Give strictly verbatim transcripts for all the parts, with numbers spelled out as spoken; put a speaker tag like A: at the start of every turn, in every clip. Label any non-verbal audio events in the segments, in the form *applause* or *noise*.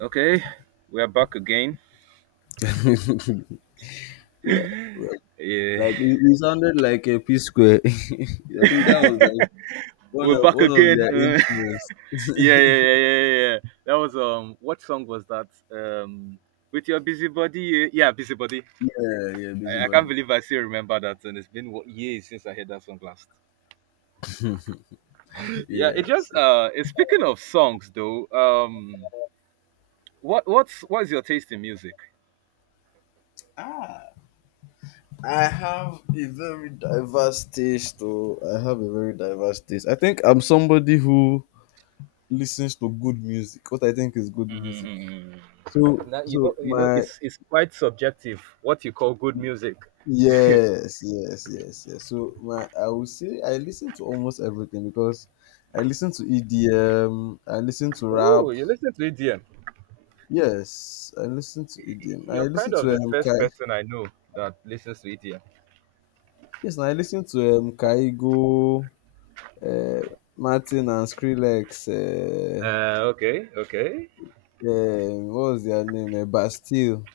A: Okay, we are back again.
B: *laughs* yeah, well,
A: Yeah,
B: like it, it sounded like a P Square. *laughs* I think that was like
A: *laughs*
B: one
A: we're
B: of
A: back
B: one of
A: again.
B: their
A: Uh,
B: intros.
A: *laughs* yeah, yeah,
B: *laughs*
A: yeah, yeah, yeah. That was um, what song was that? Um, with your busybody. uh, Yeah, busybody.
B: yeah, yeah,
A: I, I can't
B: busybody.
A: believe I still remember that, and it's been what years since I heard that song last. *laughs* Yeah,
B: Yes.
A: it just
B: Yes.
A: uh, it's- speaking of songs though. Um, what what's what is your taste in music?
B: Ah, I have a very diverse taste. Though I have a very diverse taste. I think I'm somebody who listens to good music. What I think is good music.
A: Mm.
B: So,
A: Now, you know,
B: so
A: you know,
B: my
A: it's it's quite subjective. What you call good music.
B: Yes, yes, yes, yes. So, my, I would say I listen to almost everything because I listen to E D M, I listen to rap.
A: Oh, you listen to E D M.
B: Yes, I listen to E D M. I
A: You're kind
B: listen
A: of
B: to
A: the
B: um,
A: first
B: Kai,
A: person I know that listens to it here.
B: yes, I listen to um, Kaigo, uh, Martin and Skrillex. Uh,
A: Uh, okay, okay.
B: um, what was their name? Uh, Bastille.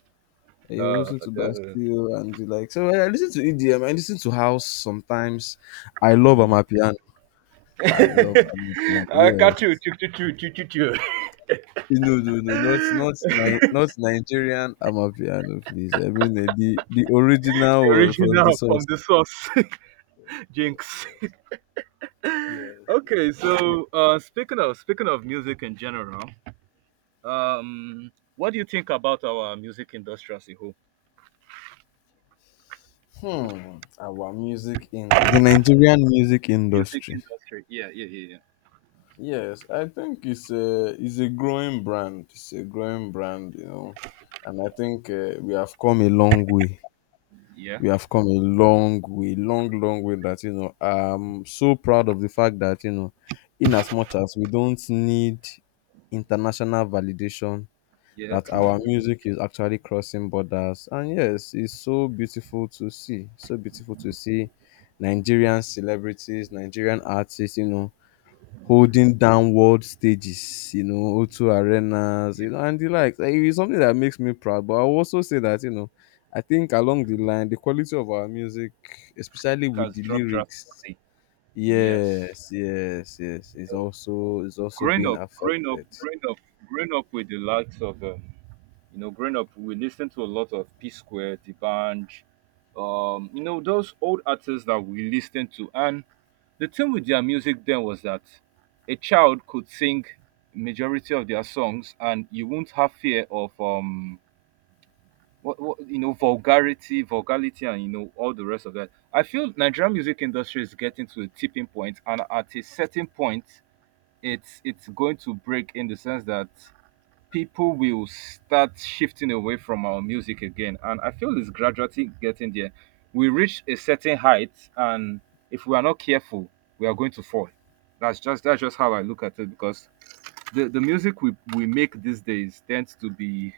B: I
A: Uh,
B: listen to
A: that doesn't—
B: Bastille and the like. So I listen to E D M. I listen to house sometimes. I love
A: Hmm.
B: Amapiano.
A: *laughs*
B: I love Amapiano.
A: uh, Kachu,
B: Yes.
A: chu, chu, chu, chu, chu, chu.
B: No, no, no, not not
A: *laughs*
B: Ni- not Nigerian Amapiano, please. I mean uh, the the original
A: The
B: one from the
A: original
B: source.
A: from the source, *laughs* Jinx. *laughs*
B: Yes,
A: okay,
B: I know.
A: so uh, speaking of speaking of music in general, um, what do you think about our music industry as a whole?
B: Hmm, our music in the Nigerian music
A: Music
B: industry.
A: industry, yeah, yeah, yeah,
B: Yes, I think it's a it's a growing brand. It's a growing brand, you know, and I think uh, we have come a long way.
A: yeah,
B: We have come a long way, long, long way that, you know, I'm so proud of the fact that, you know, in as much as we don't need international validation,
A: yeah, yeah,
B: that our
A: true.
B: music is actually crossing borders. And yes, it's so beautiful to see. So beautiful to see Nigerian celebrities, Nigerian artists, you know, holding downward stages, you know, zero arenas,
A: Yeah,
B: you know, and the likes. Eh, it's something that makes me proud. But I will also say that, you know, I think along the line, the quality of our music,
A: yeah,
B: especially
A: it
B: with
A: has
B: the
A: dropped
B: lyrics,
A: drastically. Yes.
B: yes, yes, yes, is also is also
A: growing
B: being
A: up, growing up,
B: affected.
A: growing up, growing up with the likes of, um, you know, growing up, we listened to a lot of P Square, Dibanj, um, you know, those old artists that we listened to. And the thing with their music then was that a child could sing majority of their songs, and you won't have fear of, um, what, what, you know, vulgarity, vulgarity, and you know all the rest of that. I feel Nigerian music industry is getting to a tipping point, and at a certain point, it's it's going to break in the sense that people will start shifting away from our music again, and I feel it's gradually getting there. We reach a certain height, and if we are not careful, we are going to fall. That's just that's just how I look at it, because the, the music we, we make these days tends to be—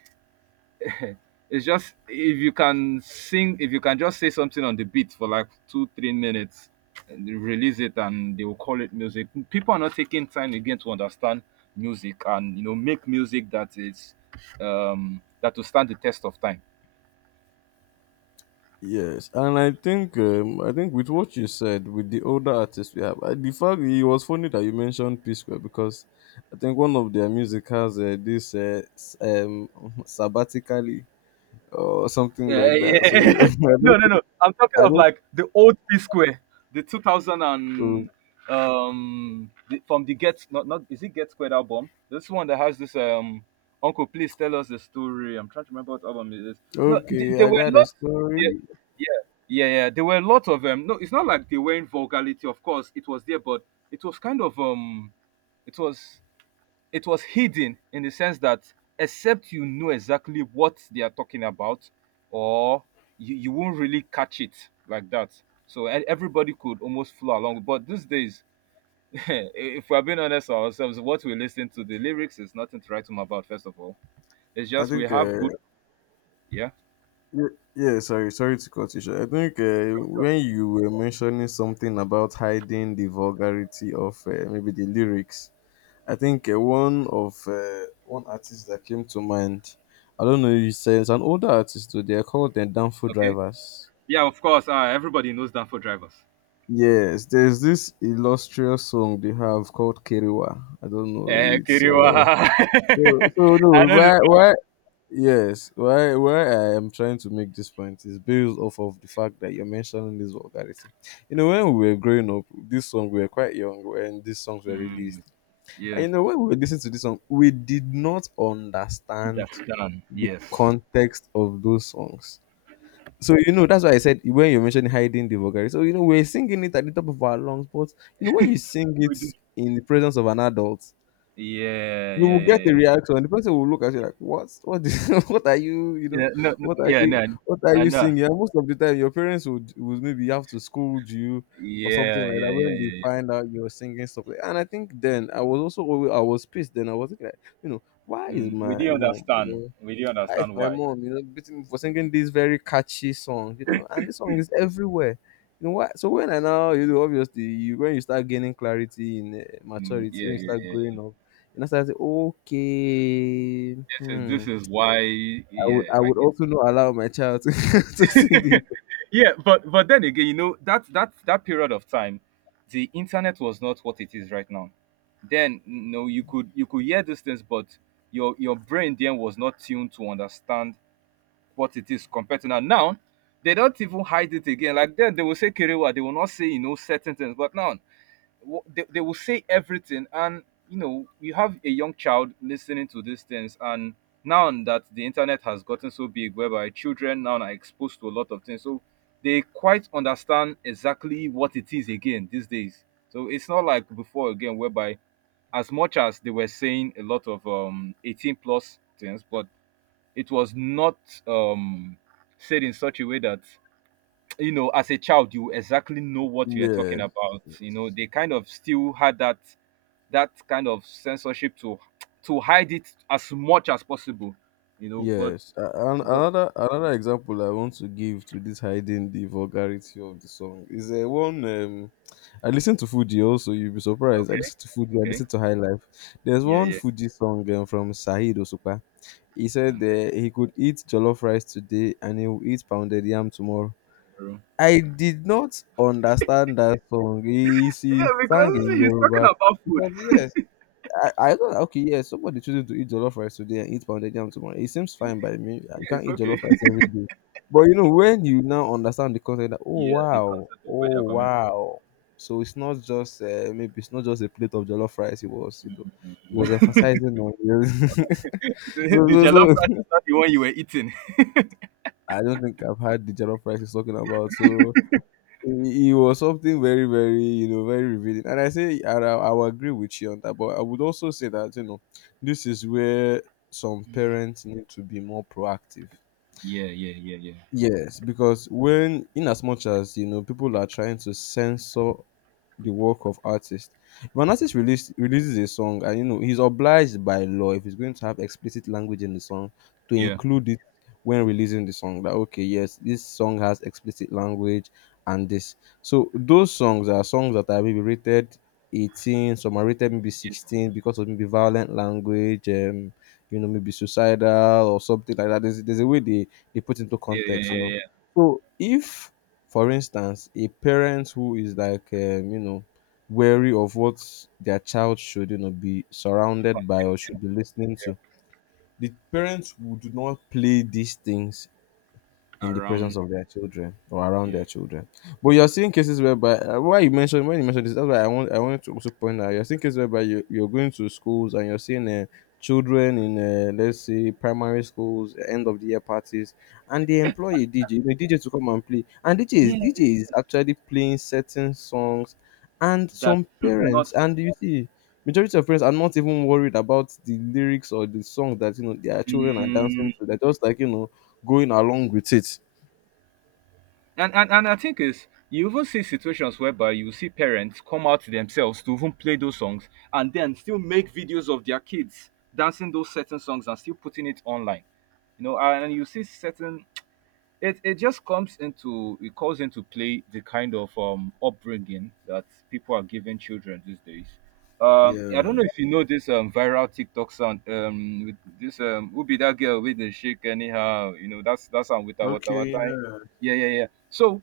A: it's just if you can sing, if you can just say something on the beat for like two, three minutes, and you release it, and they will call it music. People are not taking time again to understand music, and you know make music that is um that will stand the test of time.
B: Yes, and I think um, I think with what you said with the older artists we have, uh, the fact it was funny that you mentioned P Square because I think one of their music has uh, this uh, s- um *laughs* sabbatically or something
A: Yeah,
B: like that. So *laughs* I
A: yeah. *laughs* no,
B: don't,
A: no, no.
B: think-
A: I'm talking
B: I
A: of
B: don't.
A: like the old P Square, the two thousand and
B: Oh,
A: um the, from the Get not not is it Get Squared album? This one that has this um Uncle, please tell us the story. I'm trying to remember what album it is. No, th-
B: okay,
A: there
B: I
A: were
B: got
A: a
B: a
A: lot.
B: story.
A: Yeah, yeah, yeah, yeah. There were a lot of them. No, it's not like they were in vulgarity. Of course, it was there, but it was kind of um, it was it was hidden in the sense that, except you know exactly what they are talking about, or you, you won't really catch it like that, so e- everybody could almost flow along. But these days, *laughs* if we're being honest ourselves, what we listen to, the lyrics, is nothing to write home about. First of all, it's
B: I
A: just we
B: think.
A: have
B: Uh,
A: good, yeah.
B: y- yeah, sorry, sorry to cut you short. I think uh, when you were mentioning something about hiding the vulgarity of uh, maybe the lyrics, I think uh, one of uh, one artist that came to mind. I don't know. You said it's an older artist. Though. They are called the Danfo
A: Okay,
B: Drivers.
A: yeah, of course. Uh, everybody knows Danfo Drivers.
B: Yes, there's this illustrious song they have called Keriwa. I don't know.
A: Eh,
B: It's
A: Kiriwa.
B: uh,
A: *laughs*
B: So, so
A: I
B: no,
A: know this
B: why,
A: song.
B: why, yes, why, why I am trying to make this point is based off of the fact that you're mentioning this vulgarity. You know, when we were growing up, this song, we were quite young when these songs were
A: Mm,
B: released, and
A: yeah,
B: you know when we were listening to this song, we did not understand
A: that's done,
B: the
A: yes.
B: context of those songs. So you know that's why I said when you mentioned hiding the vulgarity. So you know we're singing it at the top of our lungs, but you know when you sing it in the presence of an adult,
A: Yeah,
B: you
A: yeah,
B: will get
A: yeah,
B: a
A: yeah.
B: reaction. The person will look at you like, "What? What? Is, *laughs* what are you? You know,
A: Yeah, no, n-
B: what are
A: yeah,
B: you?
A: no,
B: What are
A: I
B: you
A: know.
B: singing?" And most of the time, your parents would would maybe have to scold you or something
A: Yeah,
B: like
A: yeah,
B: that
A: yeah,
B: when they
A: yeah, yeah.
B: find out you're singing stuff. Like, and I think then I was also alwa- I was pissed. Then I was thinking, like, you know, why is
A: Mm, we
B: my
A: do
B: mom?
A: understand. We do
B: Why is
A: understand
B: my
A: why.
B: mom, you know, beating me for singing this very catchy song, you know, and this song is everywhere. You know what? So when I now, you know, obviously, you, when you start gaining clarity in uh,
A: Mm,
B: maturity,
A: yeah,
B: when you
A: yeah,
B: start
A: yeah.
B: growing up, you know, start to say, okay,
A: This is
B: hmm,
A: this is why.
B: I would,
A: Yeah,
B: I
A: I
B: would
A: get.
B: also not allow my child to, *laughs* to sing this.
A: Yeah, but but then again, you know that that that period of time, the internet was not what it is right now. Then no, you could you could hear these things, but your your brain then was not tuned to understand what it is compared to now. Now, they don't even hide it again. Like then, they will say Kerewa. They will not say, you know certain things. But now, they, they will say everything. And you know, you have a young child listening to these things. And now that the internet has gotten so big, whereby children now are exposed to a lot of things, so they quite understand exactly what it is again these days. So it's not like before again, whereby as much as they were saying a lot of um eighteen plus things, but it was not um, said in such a way that, you know as a child, you exactly know what you are talking
B: Yes,
A: about. you know they kind of still had that that kind of censorship to to hide it as much as possible, you know but
B: yes. A- And
A: but
B: another another example I want to give to this hiding the vulgarity of the song is a one um, I listen to Fuji also. You'll be surprised. I
A: okay,
B: listen to Fuji. I
A: okay,
B: listen to High Life. There's
A: yeah,
B: one
A: yeah,
B: Fuji song um, from Sahid Osupa. He said uh,
A: okay.
B: he could eat jollof rice today and he will eat pounded yam tomorrow.
A: Bro.
B: I did not understand that song. He,
A: Yeah,
B: he sang
A: because
B: in
A: he's talking
B: Yoruba
A: about food.
B: because yes, I, I do okay, yeah, somebody chooses to eat jollof rice today and eat pounded yam tomorrow. It seems fine by me. uh,
A: Yeah,
B: You can't
A: it's
B: eat
A: okay.
B: jollof rice
A: *laughs*
B: every day. But you know, when you now understand the concept that oh
A: Yeah, the
B: wow,
A: concept of where
B: oh
A: they're coming from.
B: wow. So it's not just uh, maybe it's not just a plate of jollof rice. It was you know, it was emphasizing on *laughs*
A: *laughs* the
B: so
A: the
B: so
A: jollof rice
B: so.
A: is not the one you were eating.
B: I don't think I've had the jollof rice he's talking about. So it, was something very, very, you know, very revealing. And I say, I, I I will agree with you on that, but I would also say that, you know, this is where some parents need to be more proactive.
A: Yeah, yeah, yeah, yeah,
B: Yes, because when, in as much as, you know, people are trying to censor the work of artist. If an artist release, releases a song, and you know he's obliged by law if he's going to have explicit language in the song to
A: yeah,
B: include it when releasing the song. That okay, yes, this song has explicit language and this. So those songs are songs that are maybe rated eighteen, some are rated maybe
A: yeah,
B: sixteen because of maybe violent language, um, you know, maybe suicidal or something like that. There's, there's a way they, they put into
A: yeah,
B: context, you know.
A: yeah, yeah,
B: So if for instance a parent who is like um you know wary of what their child should you know be
A: yeah.
B: surrounded by or should be listening to the parents would not play these things in the
A: Around.
B: presence of their children or around
A: Yeah.
B: their children. But you're seeing cases whereby uh, why you mentioned when you mentioned this, that's why I want I wanted to also point out, you're seeing cases whereby you, you're going to schools and you're seeing uh, children in uh, let's say primary schools uh, end of the year parties and they employ a D J, you D J to come and play, and D J is D J
A: Yes,
B: is actually playing certain songs, and
A: that
B: some
A: should
B: parents
A: not.
B: and you see majority of parents are not even worried about the lyrics or the song that you know their children are
A: Mm.
B: dancing to. They're just like you know going along with it.
A: And, and and I think is you even see situations whereby you see parents come out themselves to even play those songs, and then still make videos of their kids dancing those certain songs and still putting it online. You know, and you see certain— it it just comes into it calls into play the kind of um upbringing that people are giving children these days. Um, I don't
B: Yeah.
A: know if you know this um viral TikTok sound, um with this um who be that girl with the shake anyhow, you know that's that's sound with our water
B: Okay.
A: water.
B: Yeah.
A: Yeah, yeah, yeah. So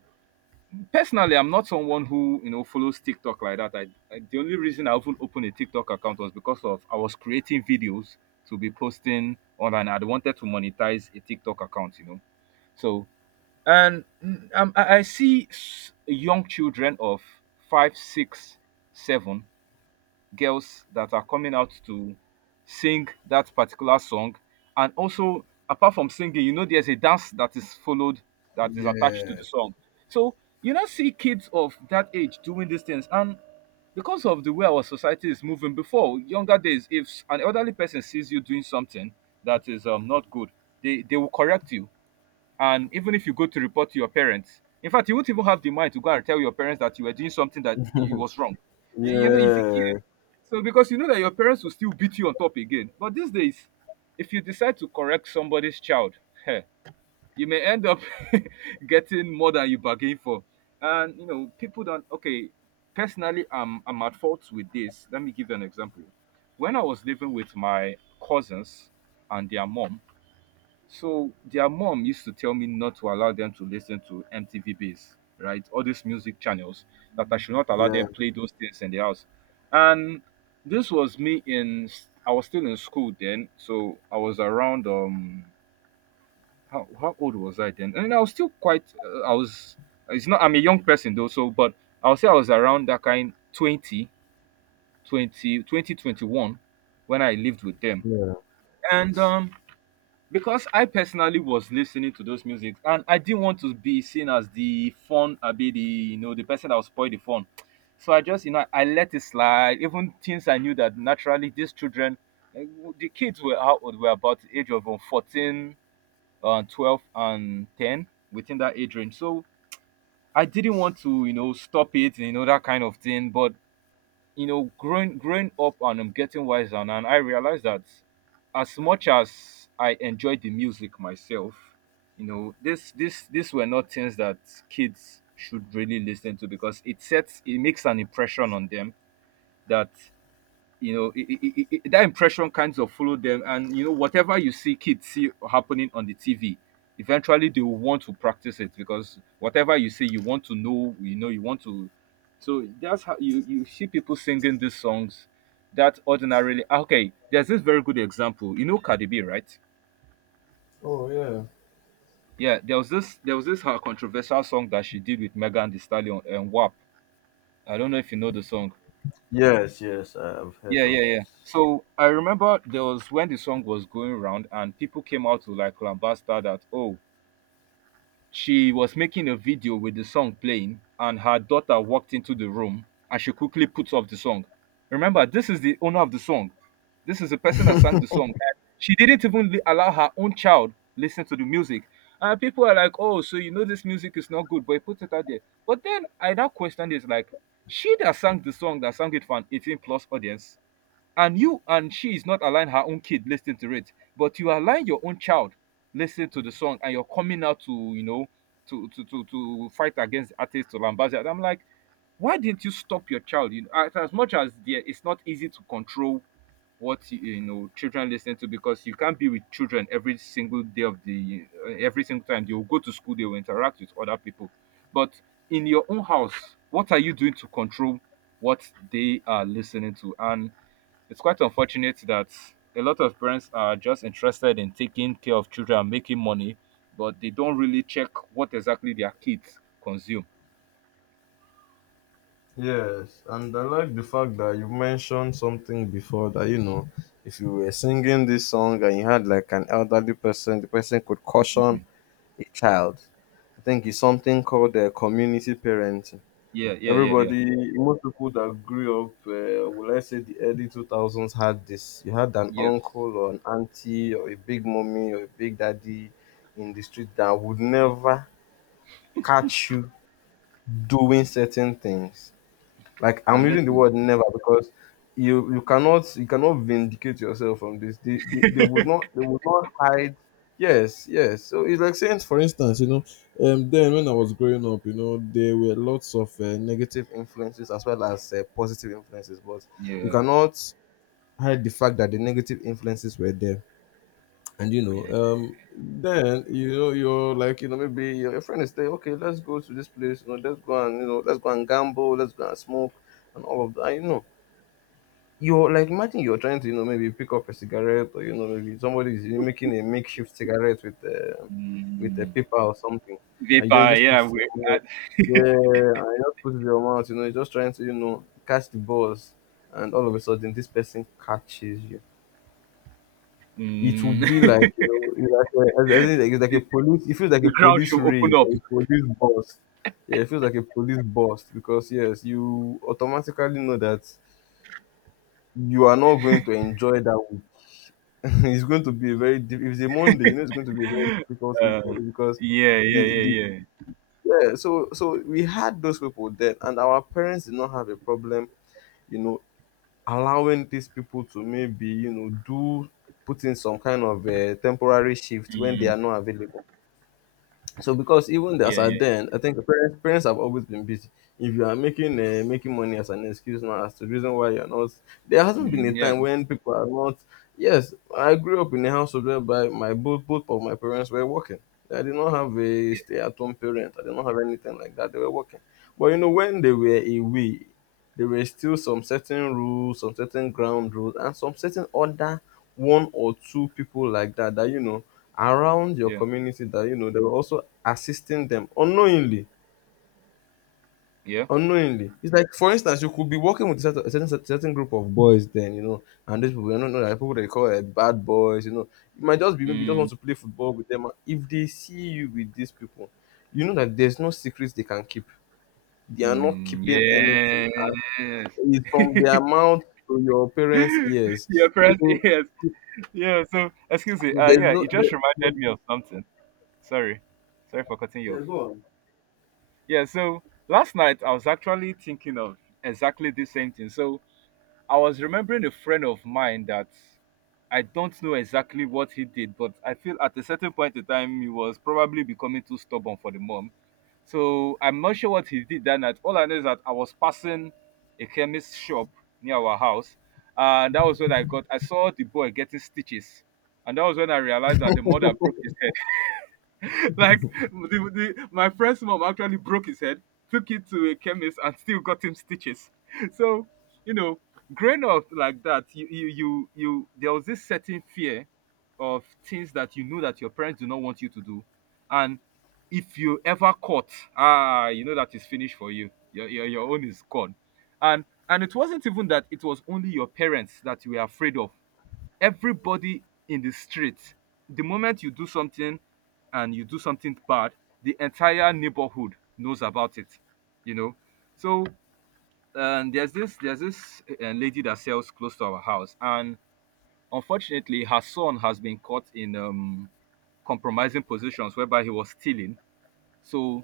A: personally, I'm not someone who you know follows TikTok like that. I, I the only reason I even opened a TikTok account was because of I was creating videos to be posting online. I wanted to monetize a TikTok account, you know. So and mm, um, I I see s- young children of five, six, seven girls that are coming out to sing that particular song. And also, apart from singing, you know, there's a dance that is followed that is attached to the
B: Yeah.
A: song. So you now see kids of that age doing these things. And because of the way our society is moving, before younger days, if an elderly person sees you doing something that is um, not good, they, they will correct you. And even if you go to report to your parents, in fact, you won't even have the mind to go and tell your parents that you were doing something that it was wrong. You, you know if you, yeah.
B: Yeah,
A: So because you know that your parents will still beat you on top again. But these days, if you decide to correct somebody's child, heh, you may end up *laughs* getting more than you bargained for. And you know people don't— okay. Personally, i'm i'm at fault with this. Let me give you an example. When I was living with my cousins and their mom, so their mom used to tell me not to allow them to listen to M T V Base, right? All these music channels that I should not allow
B: yeah,
A: them play those things in the house. And this was me in— I was still in school then, so I was around um how, how old was I then? And I was still quite uh, I was— it's not— I'm a young person though, so but I'll say I was around that kind Twenty, twenty, twenty, twenty-one, when I lived with them.
B: yeah.
A: And um because I personally was listening to those music, and I didn't want to be seen as the fun, I be the you know the person that will spoil the fun. So I just you know I let it slide. Even things I knew that naturally these children, eh, w- the kids were out, were about the age of uh, fourteen, uh, twelve, and ten within that age range. So I didn't want to you know stop it, you know that kind of thing. But you know, growing growing up and I'm getting wiser, and I realized that as much as I enjoyed the music myself, you know, this this these were not things that kids should really listen to, because it sets— it makes an impression on them that you know it, it, it, it- that impression kinds of follow them. And you know whatever you see kids see happening on the T V eventually they will want to practice it, because whatever you see you want to know, you know you want to— so that's how you— you see people singing these songs that ordinarily— ah, okay, there's this very good example, you know cardi b, right?
B: Oh, yeah.
A: Yeah, there was this— there was this, her controversial song that she did with megan the stallion and wap. I don't know if you know the song.
B: Yes, yes, I have heard
A: Yeah, yeah,
B: of it.
A: yeah. So I remember there was when the song was going around and people came out to like lambast that, oh, she was making a video with the song playing and her daughter walked into the room and she quickly put off the song. Remember, this is the owner of the song. This is the person that sang the song. And she didn't even li- allow her own child listen to the music. And people are like, oh, so you know this music is not good, but you put it out there. But then I now question is like, she that sang the song that sang it for an eighteen plus audience and you and she is not allowing her own kid listening to it, but you are allowing your own child listen to the song, and you're coming out to you know to to to, to fight against artists, to lambast, and I'm like, why didn't you stop your child? you know, as, as much as there it's not easy to control what you, you know children listen to, because you can't be with children every single day of the uh, every single time. They will go to school, they will interact with other people, but in your own house, what are you doing to control what they are listening to? And it's quite unfortunate that a lot of parents are just interested in taking care of children and making money, but they don't really check what exactly their kids consume.
B: Yes, and I like the fact that you mentioned something before that, you know, if you were singing this song and you had like an elderly person, the person could caution a child. I think it's something called uh, community parenting.
A: Yeah, yeah, yeah, yeah.
B: Everybody, most people that grew up, uh, well, let's say the early two thousands, had this. You had an
A: Yes.
B: uncle or an auntie or a big mommy or a big daddy in the street that would never catch you doing certain things. Like I'm
A: And
B: using
A: let
B: the
A: me,
B: word never because you you cannot you cannot vindicate yourself from this. They they, they would not they would not hide. Yes, yes. So it's like saying, for instance, you know, um, then when I was growing up, you know, there were lots of uh, negative influences as well as uh, positive influences, but you
A: yeah,
B: cannot hide the fact that the negative influences were there and you know
A: yeah.
B: um then you know you're like you know maybe your, your friend is there okay let's go to this place you know let's go and you know let's go and gamble let's go and smoke and all of that you know you're like imagine you're trying to you know maybe pick up a cigarette or you know maybe somebody is making a makeshift cigarette with uh, with a
A: Mm,
B: paper or something and you don't
A: vapor,
B: just put
A: yeah.
B: it in
A: We,
B: your mouth yeah and you just put it in your mouth you know you're just trying to you know catch the balls and all of a sudden this person catches you it will
A: mm,
B: be like you know it's like a, I think like, it's like a police, it feels
A: *laughs*
B: like
A: the
B: a
A: ground
B: police
A: should open
B: raid
A: up.
B: or a police bust yeah it feels like a police bust because yes you automatically know that you are not going to enjoy that week *laughs* it's going to be a very diff- if it's a Monday you know it's going to be a very difficult week for
A: Uh,
B: you because
A: yeah, yeah,
B: the the
A: yeah, yeah.
B: yeah so so we had those people then and our parents did not have a problem you know allowing these people to maybe you know do put in some kind of a temporary shift when they
A: Mm,
B: are not available. So because even as
A: yeah,
B: at
A: yeah.
B: then, I think parents parents have always been busy. If you are making uh, making money as an excuse now as to the reason why you're not, there hasn't been a
A: Mm, yeah,
B: time when people are not. Yes, I grew up in a household whereby my both both of my parents were working. I did not have a
A: yeah,
B: stay at home parent. I did not have anything like that. They were working, but you know when they were away, there were still some certain rules, some certain ground rules, and some certain other one or two people like that that you know around your
A: yeah,
B: community that you know they were also assisting them unknowingly.
A: yeah.
B: Unknowingly, it's like for instance you could be working with a certain, a certain, certain group of boys then, you know, and these people, you don't know that people they call it bad boys, you know, you might just be maybe you just
A: Mm,
B: want to play football with them. If they see you with these people, you know that there's no secrets they can keep, they are not
A: mm,
B: keeping anything.
A: yes.
B: It's from their mouth to your parents
A: *laughs*
B: ears.
A: Your friends, yes. Yeah, so excuse me.
B: So
A: Uh
B: there's
A: yeah,
B: no
A: it just
B: there, there,
A: reminded me of something. Sorry. Sorry for cutting you
B: yeah,
A: off.
B: go on.
A: Yeah, so last night I was actually thinking of exactly the same thing. So I was remembering a friend of mine that I don't know exactly what he did, but I feel at a certain point in time he was probably becoming too stubborn for the mom. So I'm not sure what he did that night. All I know is that I was passing a chemist shop near our house, and that was when I got I saw the boy getting stitches, and that was when I realized that the mother broke his head. *laughs* Like the, the, my friend's mom actually broke his head, took it to a chemist, and still got him stitches. *laughs* So you know, growing up like that, you you you, you there was this certain fear of things that you know that your parents do not want you to do, and if you ever caught, ah, you know that is finished for you. Your, your, your own is gone. And and it wasn't even that it was only your parents that you were afraid of. Everybody in the street, the moment you do something, and you do something bad, the entire neighborhood knows about it, you know. So um, there's this there's this uh, lady that sells close to our house, and unfortunately her son has been caught in um compromising positions whereby he was stealing. So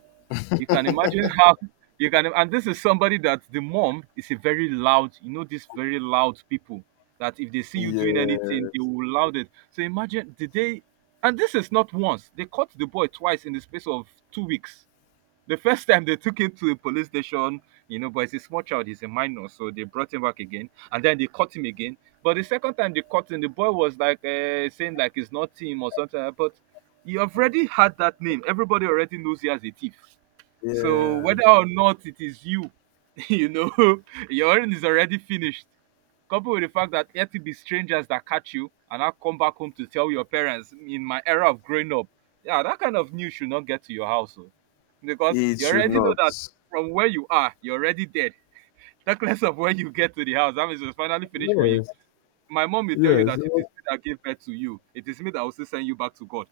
A: you can imagine how you can and this is somebody that the mom is a very loud, you know, these very loud people that if they see you doing
B: Yeah.
A: anything, they will loud it. So imagine did they and this is not once, they caught the boy twice in the space of two weeks. The first time they took him to a police station, you know, but he's a small child, he's a minor, so they brought him back again, and then they caught him again. But the second time they caught him, the boy was like, uh, saying like it's not him or something like that. But you already had that name. Everybody already knows he as a thief. So whether
B: Yes,
A: or not it is you, *laughs* you know, *laughs* your own is already finished. Coupled with the fact that let it be strangers that catch you and now come back home to tell your parents, in my era of growing up, yeah, that kind of news should not get to your house. Oh. Because
B: it
A: you
B: should
A: already know
B: not.
A: that from where you are, you're already dead. Talk less of when you get to the house. That means it's finally finished for you.
B: Yes.
A: My mom will tell you
B: Yes.
A: that, it is me that gave birth to you, it is me that will still send you back to God.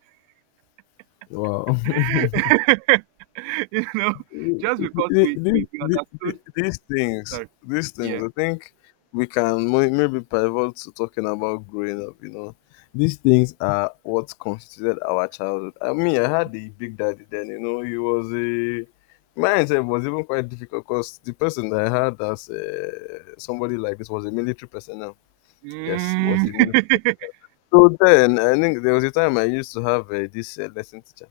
B: Wow. *laughs*
A: *laughs* You know, just because
B: Th-
A: we,
B: th-
A: we, we
B: th-
A: understood.
B: th- these things,
A: Sorry.
B: these
A: Yeah.
B: things, I think we can mo- maybe pivot to talking about growing up. You know, these things are what constituted our childhood. I mean, I had the big daddy then. You know, he was a mine himself was even quite difficult because the person that I had as uh, somebody like this was a military personnel. Yes, he
A: Mm.
B: was a
A: *laughs*
B: military. So then, I think there was a time I used to have uh, this uh, lesson teacher,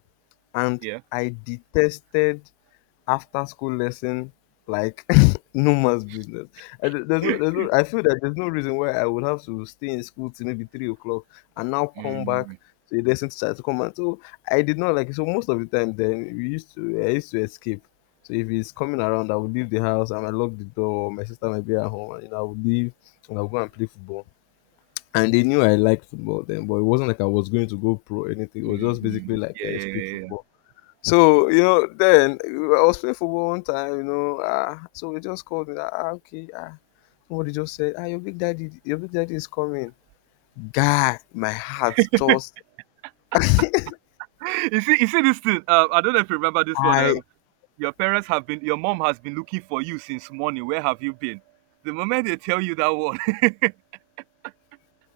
B: and
A: Yeah.
B: I detested after school lesson like *laughs* no man's business. I, d- there's no, there's no, I feel that there's no reason why I would have to stay in school till maybe three o'clock and now come back
A: Mm,
B: to a lesson to start to come. And so I did not like it. So most of the time then we used to I used to escape. So if he's coming around, I would leave the house. I might lock the door. My sister might be at home, and you know, I would leave and I would go and play football. And they knew I liked football then, but it wasn't like I was going to go pro or anything. It was
A: mm,
B: just
A: mm,
B: basically
A: mm.
B: like
A: Yeah,
B: a
A: yeah,
B: street
A: yeah, yeah.
B: football. So, you know, then I was playing football one time, you know, ah, so they just called me that, ah, okay, ah, somebody just said, ah, your big daddy, your big daddy is coming. Guy, my heart just,
A: *laughs* You see, you see this thing. Uh, I don't know if you remember this one.
B: I,
A: Um, your parents have been — your mom has been looking for you since morning. Where have you been? The moment they tell you that one,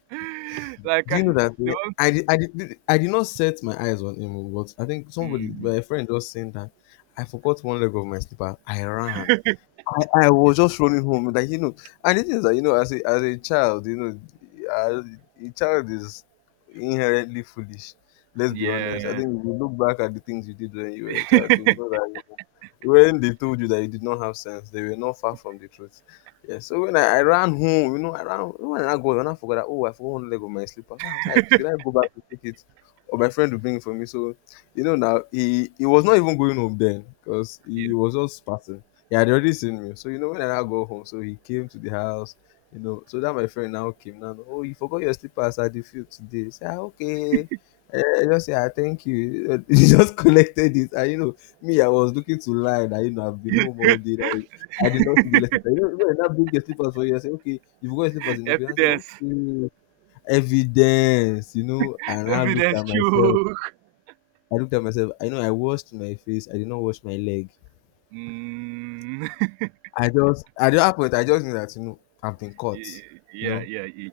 A: *laughs* like,
B: do
A: uh,
B: you know that
A: the
B: eh,
A: mom,
B: I did, I did, I did not set my eyes on him, but I think somebody,
A: mm,
B: my friend, just saying that I forgot one leg of my slipper. I ran. I, I was just running home, like you know. And the thing is that you know, as a as a child, you know, as a child is inherently foolish. Let's be honest. I
A: yeah,
B: think if you look back at the things you did when you were a child, you will know that you know, when they told you that you did not have sense, they were not far from the truth. Yeah. So when I, I ran home, you know, I ran when I go, when I forgot that oh, I forgot one leg of my slippers. I was like, should I go back to pick it? Or my friend will bring it for me. So you know now he he was not even going home then because
A: yeah,
B: he was just passing. He had already seen me. So, you know, when I now go home, so he came to the house, you know. So that my friend now came now. Oh, you forgot your slippers at the field today. Say, ah, okay. Eh, just say, ah, thank you. *laughs* He just collected it. And, you know, me, I was looking to lie that, you know, I've been
A: *laughs*
B: home all day. That I, I did not see the lesson. You know, when I now bring your slippers for you, I say, okay, you forgot your slippers in the field. I say,
A: evidence,
B: okay, evidence, you know. And I looked
A: evidence,
B: at myself.
A: chook.
B: I looked at myself. I know I washed my face. I did not wash my leg.
A: Mm,
B: I just at that point I just knew that you know I've been
A: *laughs* yeah,
B: caught. You
A: yeah,
B: know,
A: yeah, yeah,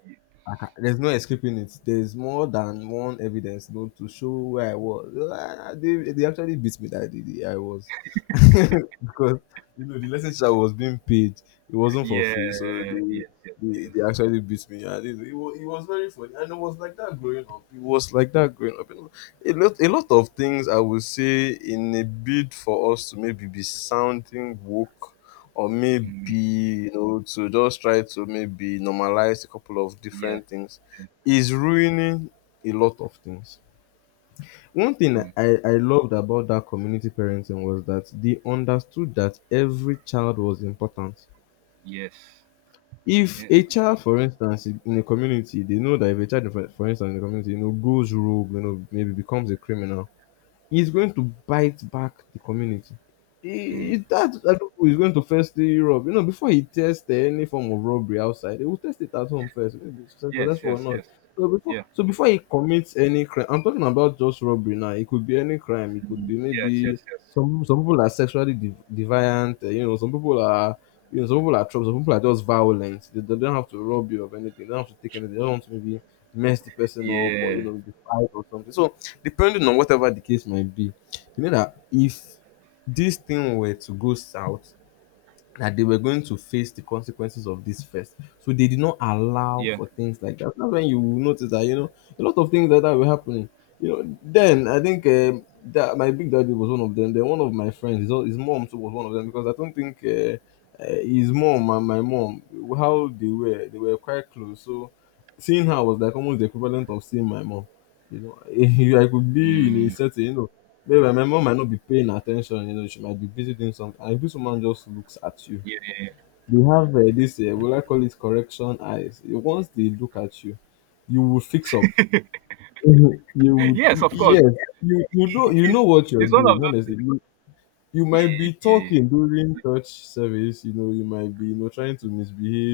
B: I ca- there's no escaping it. There's more than one evidence, you know, to show where I was. Ah, They, they actually beat me that day. They- I was *laughs* because you know the lesson I was being paid. It wasn't for
A: yeah,
B: free, so
A: yeah,
B: they
A: yes, yes,
B: they,
A: yes.
B: they actually beat me. And it, it, was, it was very funny, and it was like that growing up. It was like that growing up. You know, a lot a lot of things I would say in a bid for us to maybe be sounding woke or maybe
A: Mm,
B: you know to just try to maybe normalize a couple of
A: yeah,
B: different things is ruining a lot of things. One thing
A: mm,
B: i i loved about that community parenting was that they understood that every child was important.
A: yes,
B: If
A: yeah,
B: a
A: it-
B: child for instance in in a community they know that if a child for for instance in a community, you know, goes rogue, you know, maybe becomes a criminal, he's going to bite back the community. He,
A: mm,
B: he- that Adoku is going to firstly rob. You know, before he tests any form of robbery outside, he will test it at home first, maybe it's
A: yes,
B: successful or
A: yes,
B: not.
A: yes,
B: So before,
A: yeah,
B: so before he commits any crime, I'm talking about just robbery now. It could be any crime. It could be
A: yes, yes,
B: maybe
A: yes,
B: some some people are sexually de- deviant. Uh, you know, some people are you know some people are trouble. Some people are just violent. They, they don't have to rob you of anything. They don't have to take anything. They don't want to maybe mess the person up or you
A: yeah.
B: know be fight or something. So depending on whatever the case might be, you know that if this thing were to go south, that they were going to face the consequences of this first. So they did not allow
A: Yeah.
B: for things like that. That's when you will notice that you know a lot of things like that were happening. You know, then I think um that my big daddy was one of them. Then one of my friends, his, his mom too was one of them because I don't think uh, uh, his mom and my mom how they were they were quite close. So seeing her was like almost the equivalent of seeing my mom. You know, *laughs* I could be in a
A: Mm,
B: certain you know maybe my mom might not be paying attention, you know, she might be busy doing something. And this woman just looks at you.
A: yeah,
B: They have uh, this, uh, will I call it correction eyes? Eh, once they look at you, you will fix up. Mhm. You
A: yeah.
B: would,
A: Yes,
B: y-
A: of course.
B: yes, you you know
A: It
B: you
A: it is.
B: know what you're
A: It's one
B: doing.
A: of those.
B: Honestly, you, you might
A: Yeah,
B: be talking
A: yeah,
B: during church service. You know, you might be you know trying to misbehave.